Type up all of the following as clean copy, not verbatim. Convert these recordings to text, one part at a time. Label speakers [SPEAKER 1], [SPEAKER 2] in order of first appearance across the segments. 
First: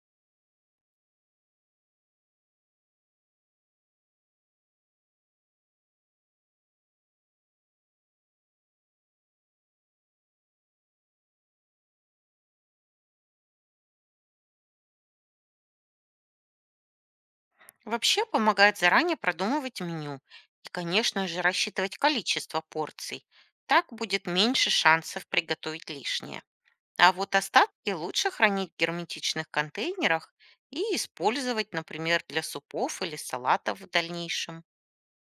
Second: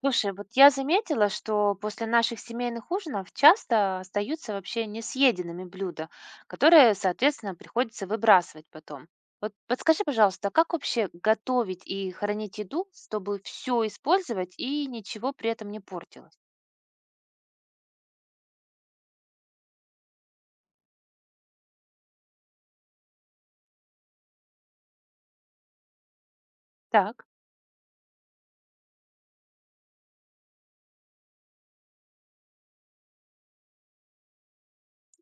[SPEAKER 1] Слушай, вот я заметила, что после наших семейных ужинов часто остаются вообще несъеденными блюда, которые, соответственно, приходится выбрасывать потом. Вот подскажи, пожалуйста, как вообще готовить и хранить еду, чтобы все использовать и ничего при этом не портилось?
[SPEAKER 2] Вообще помогает заранее продумывать меню и, конечно же, рассчитывать количество порций. Так будет меньше шансов приготовить лишнее. А
[SPEAKER 1] Так.
[SPEAKER 2] вот остатки лучше хранить в герметичных контейнерах и использовать, например, для супов или салатов в дальнейшем.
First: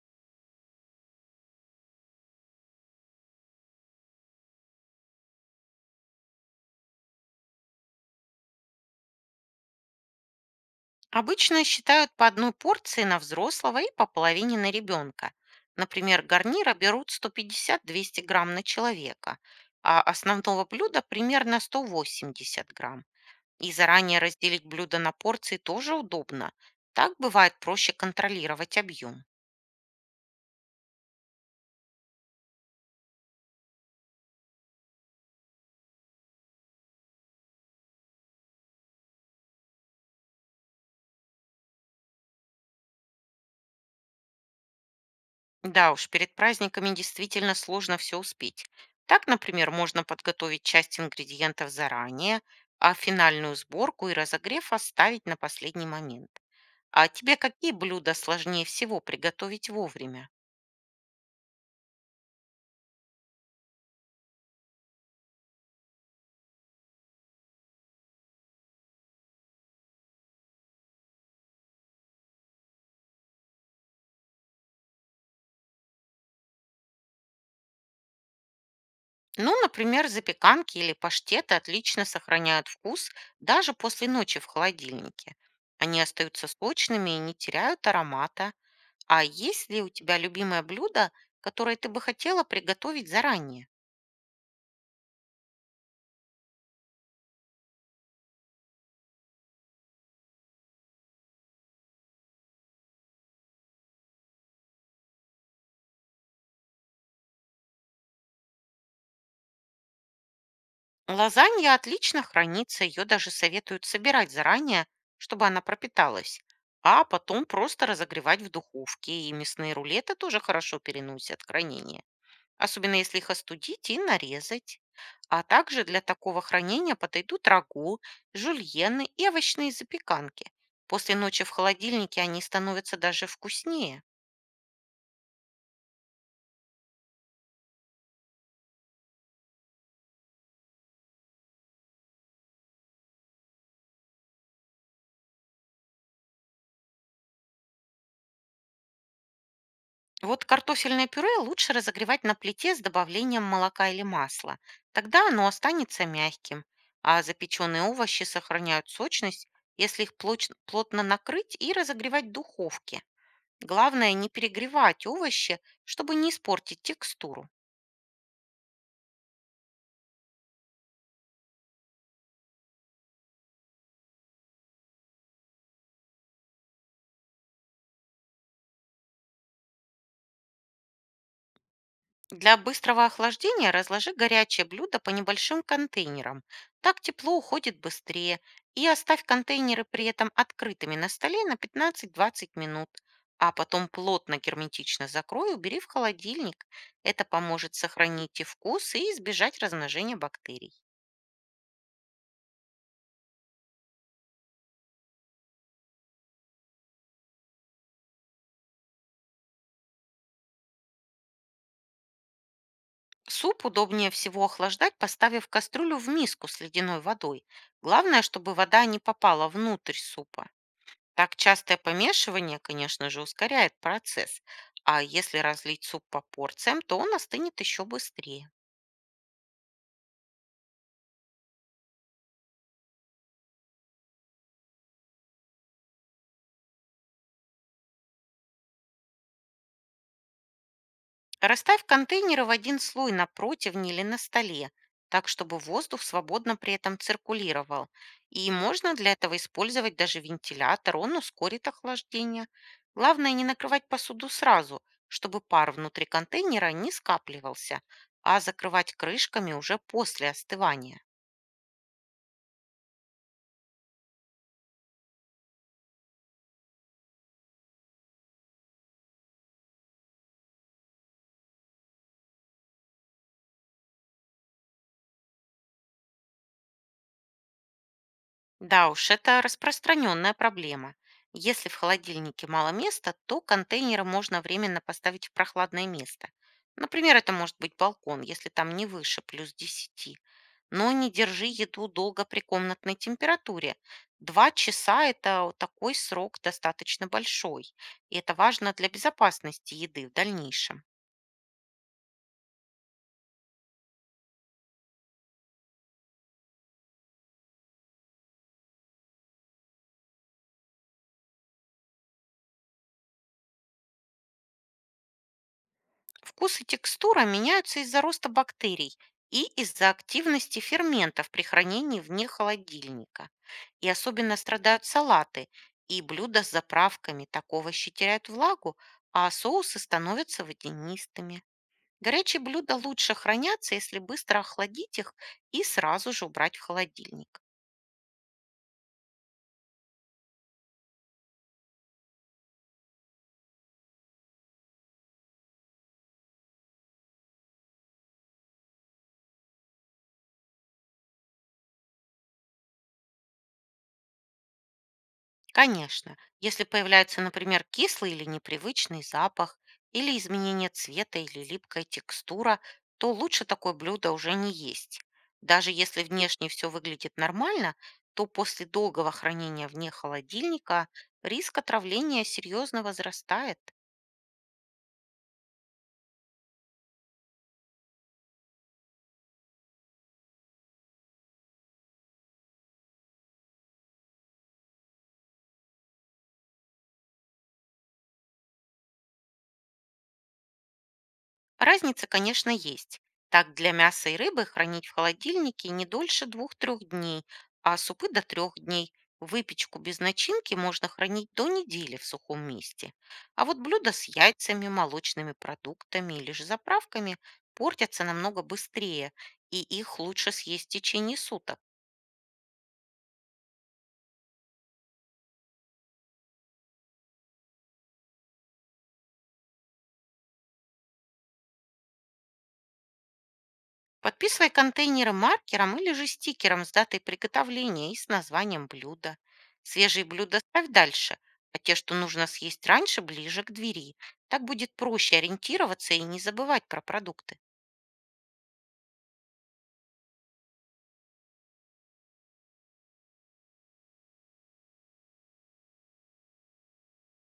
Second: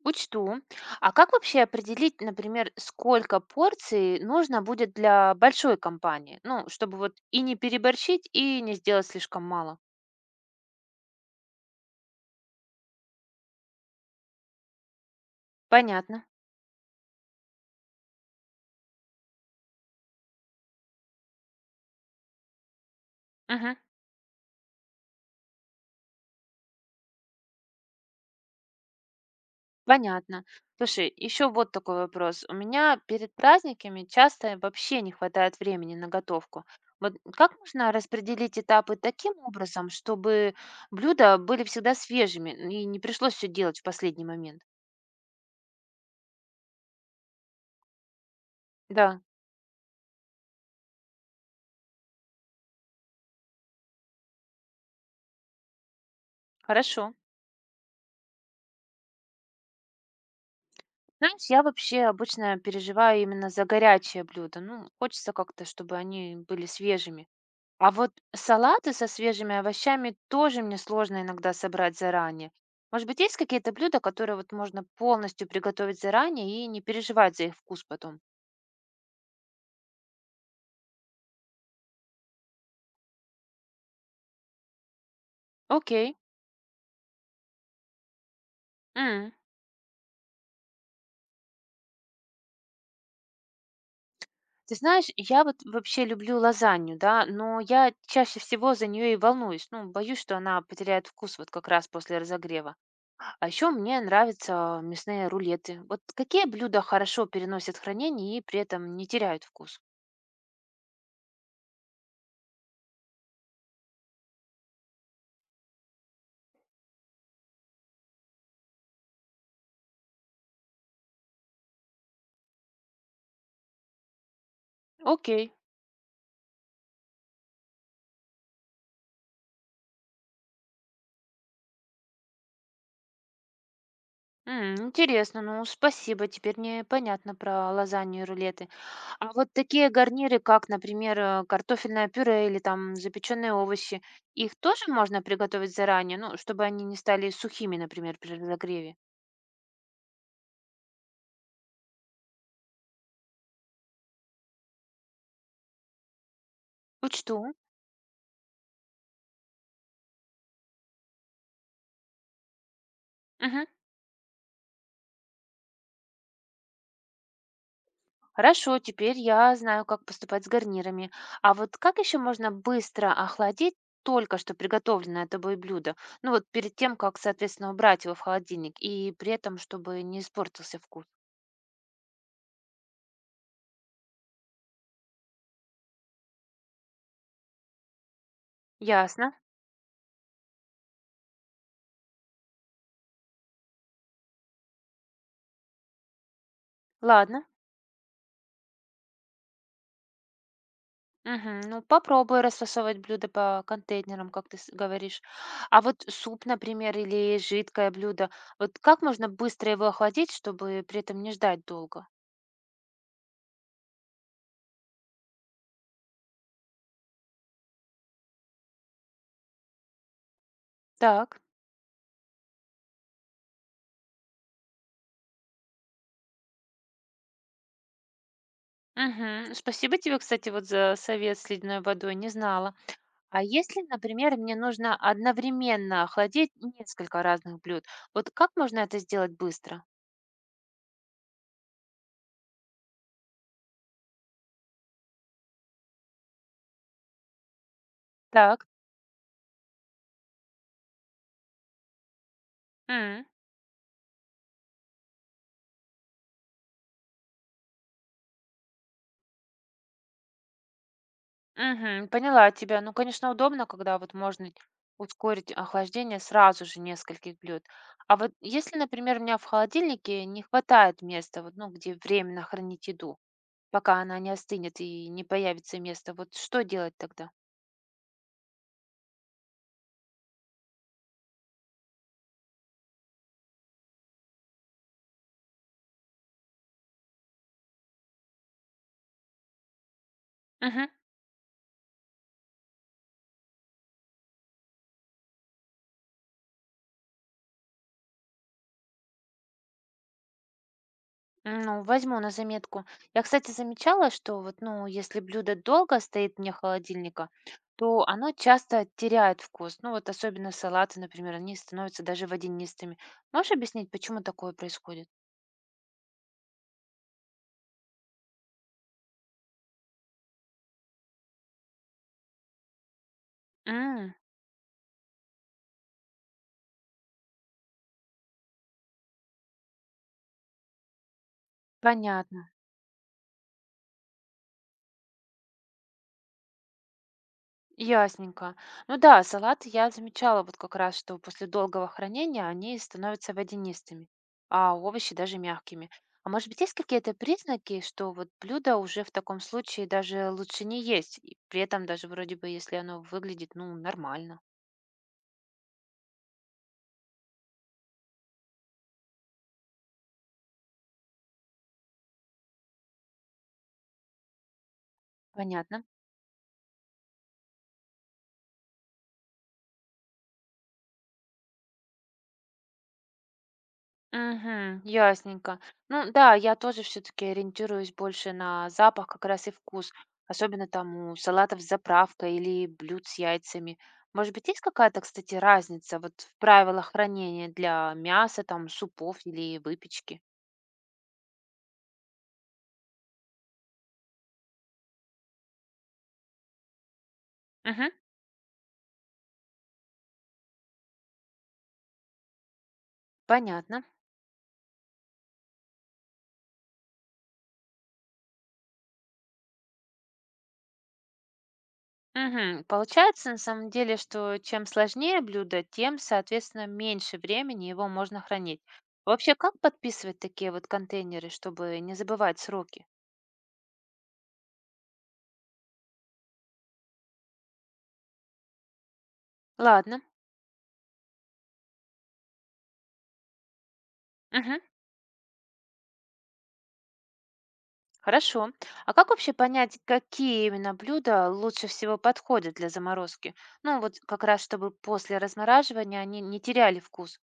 [SPEAKER 1] Учту. А как вообще определить, например, сколько порций нужно будет для большой компании? Ну, чтобы вот и не переборщить, и не сделать слишком мало.
[SPEAKER 2] Обычно считают по одной порции на взрослого и по половине на ребенка. Например,
[SPEAKER 1] Понятно.
[SPEAKER 2] гарнира берут 150-200 грамм на человека, а основного блюда примерно 180 грамм. И
[SPEAKER 1] Мгм.
[SPEAKER 2] заранее разделить блюдо на порции тоже удобно. Так бывает проще контролировать объем.
[SPEAKER 1] Понятно. Слушай, еще вот такой вопрос. У меня перед праздниками часто вообще не хватает времени на готовку. Вот как можно распределить этапы таким образом, чтобы блюда были всегда свежими и не пришлось все делать в последний момент?
[SPEAKER 2] Да уж, перед праздниками действительно сложно все успеть.
[SPEAKER 1] Да,
[SPEAKER 2] Так, например, можно подготовить часть ингредиентов заранее, а финальную сборку и разогрев оставить на последний момент. А
[SPEAKER 1] хорошо.
[SPEAKER 2] тебе какие блюда сложнее всего приготовить вовремя?
[SPEAKER 1] Знаешь, я вообще обычно переживаю именно за горячие блюда. Ну, хочется как-то, чтобы они были свежими. А вот салаты со свежими овощами тоже мне сложно иногда собрать заранее. Может быть, есть какие-то блюда, которые вот можно полностью приготовить заранее и не переживать за их вкус потом?
[SPEAKER 2] Ну, например, запеканки или паштеты отлично сохраняют вкус даже после ночи в холодильнике. Они
[SPEAKER 1] Окей.
[SPEAKER 2] остаются сочными и не теряют аромата. А
[SPEAKER 1] М.
[SPEAKER 2] есть ли у тебя любимое блюдо, которое ты бы хотела приготовить заранее?
[SPEAKER 1] Ты знаешь, я вот вообще люблю лазанью, да, но я чаще всего за нее и волнуюсь. Ну, боюсь, что она потеряет вкус вот как раз после разогрева. А еще мне нравятся мясные рулеты. Вот какие блюда хорошо переносят хранение и при этом не теряют вкус?
[SPEAKER 2] Лазанья отлично хранится, ее даже советуют собирать заранее, чтобы она пропиталась, а потом просто разогревать в духовке. И мясные рулеты тоже хорошо переносят хранение, особенно если их остудить и нарезать. А
[SPEAKER 1] Окей.
[SPEAKER 2] также для такого хранения подойдут рагу, жульены и овощные запеканки. После ночи в холодильнике они становятся даже вкуснее.
[SPEAKER 1] М, интересно, ну спасибо, теперь мне понятно про лазанью и рулеты. А вот такие гарниры, как, например, картофельное пюре или там запеченные овощи, их тоже можно приготовить заранее, ну, чтобы они не стали сухими, например, при разогреве?
[SPEAKER 2] Вот картофельное пюре лучше разогревать на плите с добавлением молока или масла. Тогда оно останется мягким, а
[SPEAKER 1] Учту.
[SPEAKER 2] запеченные овощи сохраняют сочность, если их плотно накрыть и разогревать в духовке.
[SPEAKER 1] Мгм.
[SPEAKER 2] Главное не перегревать овощи, чтобы не испортить текстуру.
[SPEAKER 1] Хорошо, теперь я знаю, как поступать с гарнирами. А вот как еще можно быстро охладить только что приготовленное тобой блюдо? Ну вот перед тем, как, соответственно, убрать его в холодильник, и при этом, чтобы не испортился вкус.
[SPEAKER 2] Для быстрого охлаждения разложи горячее блюдо по небольшим контейнерам. Так тепло уходит быстрее. И оставь
[SPEAKER 1] Ясно.
[SPEAKER 2] контейнеры при этом открытыми на столе на 15-20 минут. А потом плотно герметично закрой и убери в холодильник. Это
[SPEAKER 1] Ладно.
[SPEAKER 2] поможет сохранить и вкус, и избежать размножения бактерий.
[SPEAKER 1] Мгм. Ну, попробую расфасовывать блюдо по контейнерам, как ты говоришь. А вот суп, например, или жидкое блюдо, вот как можно быстро его охладить, чтобы при этом не ждать долго?
[SPEAKER 2] Суп удобнее всего охлаждать, поставив кастрюлю в миску с ледяной водой. Главное, чтобы вода не попала внутрь супа. Так
[SPEAKER 1] Так.
[SPEAKER 2] частое помешивание, конечно же, ускоряет процесс, а если разлить суп по порциям, то он остынет еще быстрее.
[SPEAKER 1] Мгм. Спасибо тебе, кстати, вот за совет с ледяной водой, не знала. А если, например, мне нужно одновременно охладить несколько разных блюд, вот как можно это сделать быстро?
[SPEAKER 2] Расставь контейнеры в один слой на противне или на столе, так чтобы воздух свободно при этом циркулировал. И
[SPEAKER 1] Так.
[SPEAKER 2] можно для этого использовать даже вентилятор, он ускорит охлаждение.
[SPEAKER 1] М.
[SPEAKER 2] Главное не накрывать посуду сразу, чтобы пар внутри контейнера не скапливался, а закрывать крышками уже после остывания.
[SPEAKER 1] Мгм. Поняла тебя. Ну, конечно, удобно, когда вот можно ускорить охлаждение сразу же нескольких блюд. А вот если, например, у меня в холодильнике не хватает места, вот, ну, где временно хранить еду, пока она не остынет и не появится место, вот что делать тогда?
[SPEAKER 2] Да уж, это распространенная проблема. Если в холодильнике мало места, то контейнеры можно временно поставить в прохладное место. Например, это может быть балкон, если там не выше плюс десяти.
[SPEAKER 1] Мгм.
[SPEAKER 2] Но не держи еду долго при комнатной температуре. Два часа — это вот такой срок достаточно большой. И это важно для безопасности еды в дальнейшем.
[SPEAKER 1] Ну, возьму на заметку. Я, кстати, замечала, что вот, ну, если блюдо долго стоит вне холодильника, то оно часто теряет вкус. Ну, вот особенно салаты, например, они становятся даже водянистыми. Можешь объяснить, почему такое происходит?
[SPEAKER 2] Вкус и текстура меняются из-за роста бактерий и из-за активности ферментов при хранении вне холодильника. И
[SPEAKER 1] М,
[SPEAKER 2] особенно страдают салаты, и блюда с заправками такого теряют влагу, а соусы становятся водянистыми. Горячие
[SPEAKER 1] понятно,
[SPEAKER 2] блюда лучше хранятся, если быстро охладить их и сразу же убрать в холодильник.
[SPEAKER 1] ясненько. Ну да, салаты я замечала вот как раз, что после долгого хранения они становятся водянистыми, а овощи даже мягкими. А может быть, есть какие-то признаки, что вот блюдо уже в таком случае даже лучше не есть, и при этом даже вроде бы, если оно выглядит, ну, нормально.
[SPEAKER 2] Конечно, если появляется, например, кислый или непривычный запах, или изменение цвета или липкая текстура, то лучше такое блюдо уже не есть. Даже
[SPEAKER 1] Понятно.
[SPEAKER 2] если внешне все выглядит нормально, то после долгого хранения вне холодильника риск отравления серьезно возрастает.
[SPEAKER 1] Угу, ясненько. Ну да, я тоже все-таки ориентируюсь больше на запах как раз и вкус, особенно там у салатов с заправкой или блюд с яйцами. Может быть, есть какая-то, кстати, разница вот в правилах хранения для мяса, там, супов или выпечки?
[SPEAKER 2] Разница, конечно, есть. Так, для мяса и рыбы хранить в холодильнике не дольше двух-трех дней, а
[SPEAKER 1] Мгм.
[SPEAKER 2] супы до трех дней. Выпечку без начинки можно хранить до недели в сухом месте. А вот
[SPEAKER 1] Понятно.
[SPEAKER 2] блюда с яйцами, молочными продуктами или же заправками портятся намного быстрее, и их лучше съесть в течение суток.
[SPEAKER 1] Мгм. Получается, на самом деле, что чем сложнее блюдо, тем, соответственно, меньше времени его можно хранить. Вообще, как подписывать такие вот контейнеры, чтобы не забывать сроки?
[SPEAKER 2] Подписывай контейнеры маркером или же стикером с датой приготовления и с названием блюда.
[SPEAKER 1] Ладно.
[SPEAKER 2] Свежие блюда ставь дальше, а те, что нужно съесть раньше, ближе к двери. Так
[SPEAKER 1] Мгм.
[SPEAKER 2] будет проще ориентироваться и не забывать про продукты.
[SPEAKER 1] Хорошо. А как вообще понять, какие именно блюда лучше всего подходят для заморозки? Ну, вот как раз, чтобы после размораживания они не теряли вкус.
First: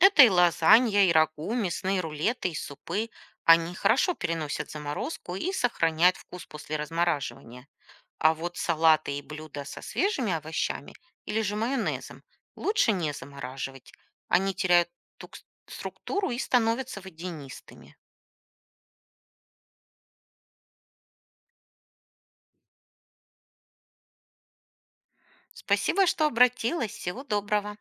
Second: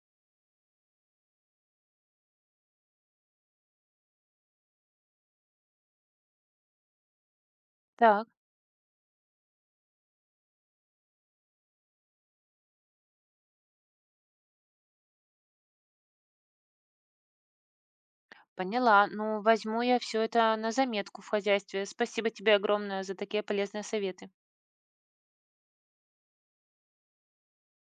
[SPEAKER 2] Это и лазанья, и рагу, мясные рулеты, и супы. Они хорошо переносят заморозку и сохраняют вкус после размораживания.
[SPEAKER 1] Так.
[SPEAKER 2] А вот салаты и блюда со свежими овощами или же майонезом лучше не замораживать. Они теряют тук- структуру и становятся водянистыми.
[SPEAKER 1] Поняла. Ну, возьму я все это на заметку в хозяйстве. Спасибо тебе огромное за такие полезные советы.
[SPEAKER 2] Спасибо, что обратилась. Всего доброго.